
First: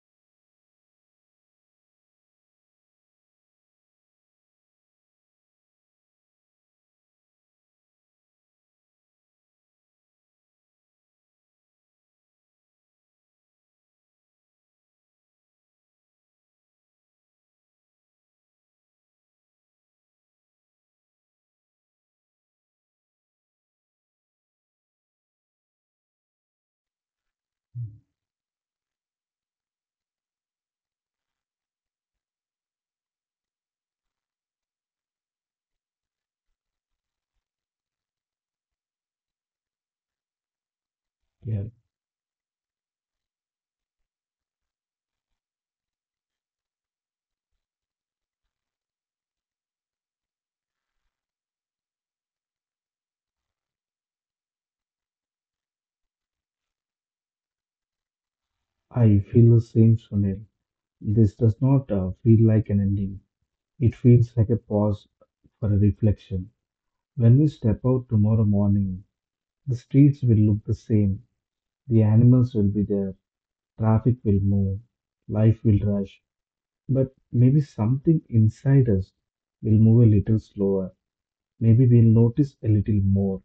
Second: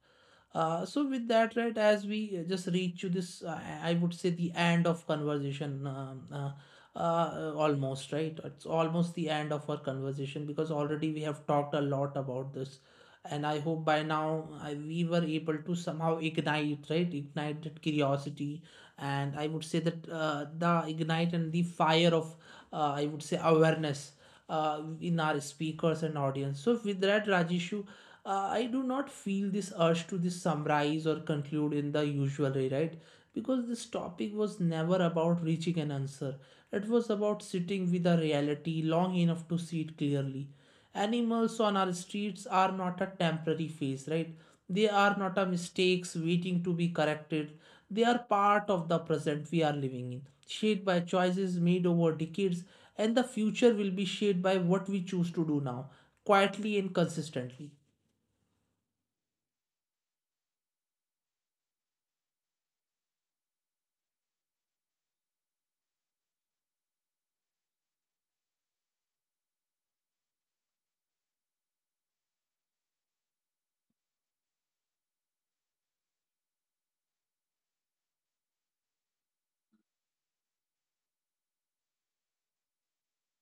A: So with that, right, as we just reach to this, I would say the end of conversation, almost, right? It's almost the end of our conversation, because already we have talked a lot about this, and I hope by now we were able to somehow ignite, right? Ignite that curiosity, and I would say that the ignite and the fire of, I would say awareness in our speakers and audience. So with that, Rajeshu, I do not feel this urge to this summarize or conclude in the usual way, right? Because this topic was never about reaching an answer. It was about sitting with a reality long enough to see it clearly.
B: Yeah,
A: Animals on our streets are not a temporary phase, right? They are not a mistakes waiting to be corrected. They are part of the present we are living in, shaped by choices made over decades, and the future will be shaped by what we choose to do now, quietly and consistently.
B: I feel the same, Sunil. This does not feel like an ending. It feels like a pause for a reflection. When we step out tomorrow morning, the streets will look the same. The animals will be there. Traffic will move. Life will rush. But maybe something inside us will move a little slower. Maybe we'll notice a little more.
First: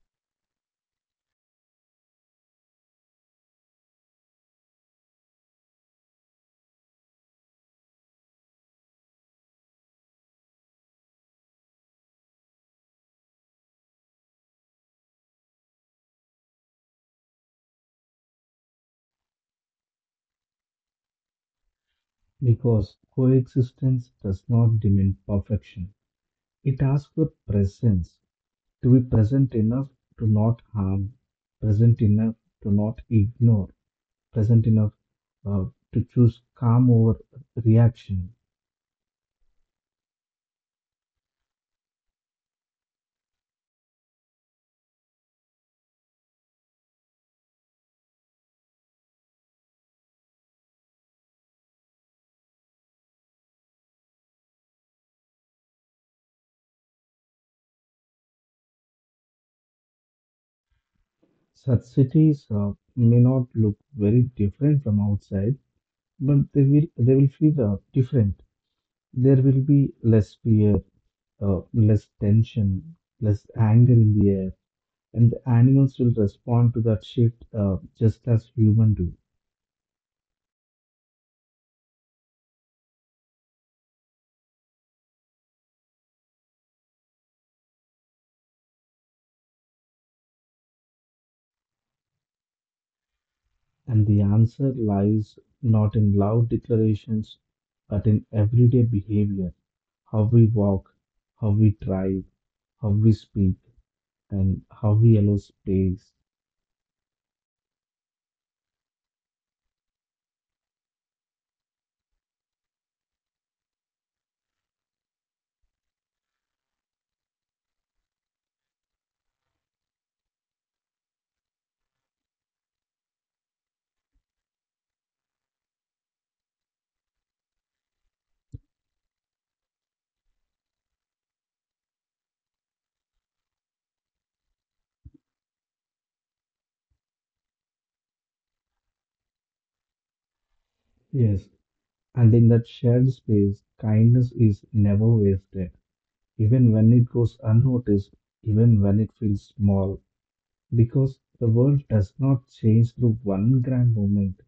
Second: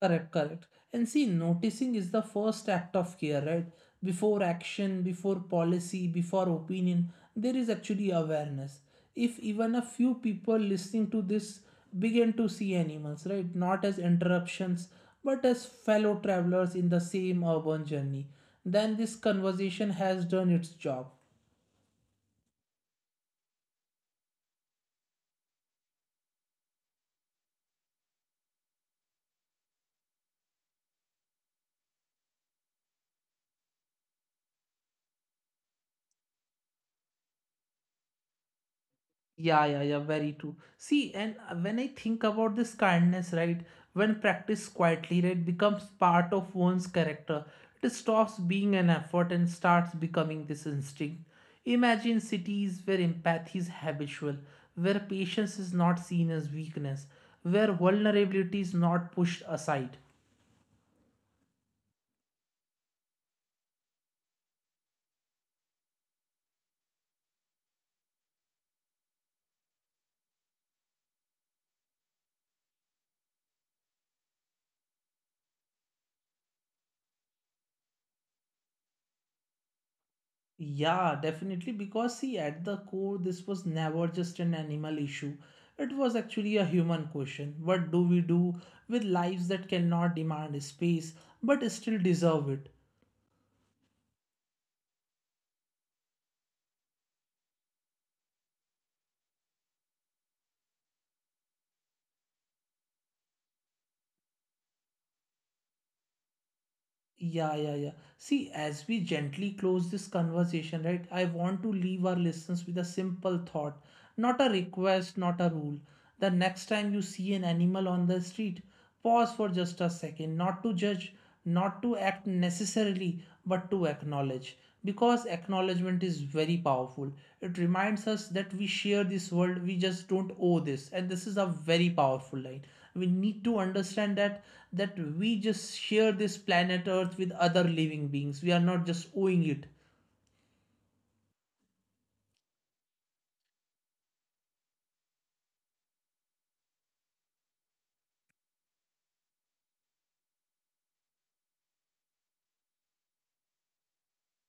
A: Correct, correct. And see, noticing is the first act of care, right? Before action, before policy, before opinion, there is actually awareness. If even a few people listening to this begin to see animals, right, not as interruptions, but as fellow travelers in the same urban journey, then this conversation has done its job.
B: Because coexistence does not demand perfection. It asks for presence. To be present enough to not harm. Present enough to not ignore. Present enough uh, to choose calm over reaction.
A: Yeah, yeah, yeah, very true. See, and when I think about this kindness, right, when practiced quietly, right, it becomes part of one's character. It stops being an effort and starts becoming this instinct. Imagine cities where empathy is habitual, where patience is not seen as weakness, where vulnerability is not pushed aside.
B: Such cities may not look very different from outside, but they will feel different. There will be less fear, less tension, less anger in the air, and the animals will respond to that shift just as humans do.
A: Yeah, definitely. Because, see, at the core, this was never just an animal issue. It was actually a human question. What do we do with lives that cannot demand space but still deserve it?
B: And the answer lies not in loud declarations, but in everyday behavior, how we walk, how we drive, how we speak, and how we allow space.
A: Yeah, yeah, yeah. See, as we gently close this conversation, right, I want to leave our listeners with a simple thought, not a request, not a rule. The next time you see an animal on the street, pause for just a second, not to judge, not to act necessarily, but to acknowledge. Because acknowledgement is very powerful. It reminds us that we share this world, we just don't owe this. And this is a very powerful line, we need to understand that that we just share this planet earth with other living beings, we are not just owing it.
B: Yes, and in that shared space, kindness is never wasted, even when it goes unnoticed, even when it feels small, because the world does not change through one grand moment,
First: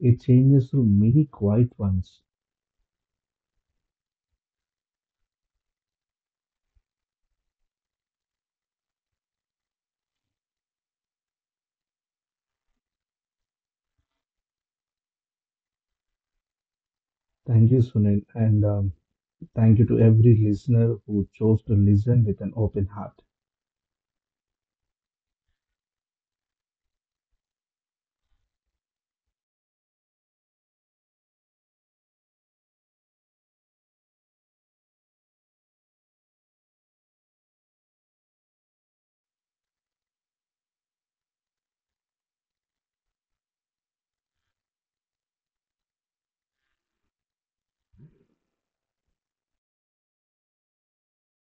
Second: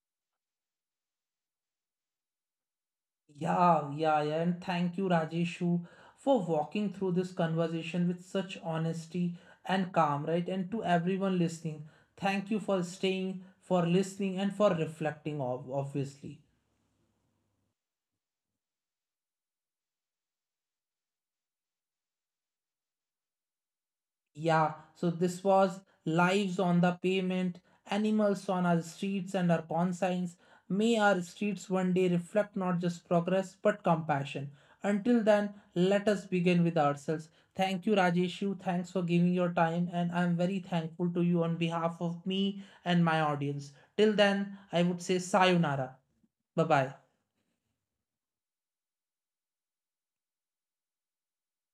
B: it changes through many quiet ones.
A: Yeah, yeah, yeah, and thank you, Rajeshu, for walking through this conversation with such honesty and calm, right? And to everyone listening, thank you for staying, for listening, and for reflecting, obviously.
B: Thank you, Sunil, and thank you to every listener who chose to listen with an open heart.
A: Yeah, so this was lives on the pavement, animals on our streets and our consigns. May our streets one day reflect not just progress but compassion. Until then, let us begin with ourselves. Thank you, Rajeshu. Thanks for giving your time, and I'm very thankful to you on behalf of me and my audience. Till then, I would say sayonara. Bye bye.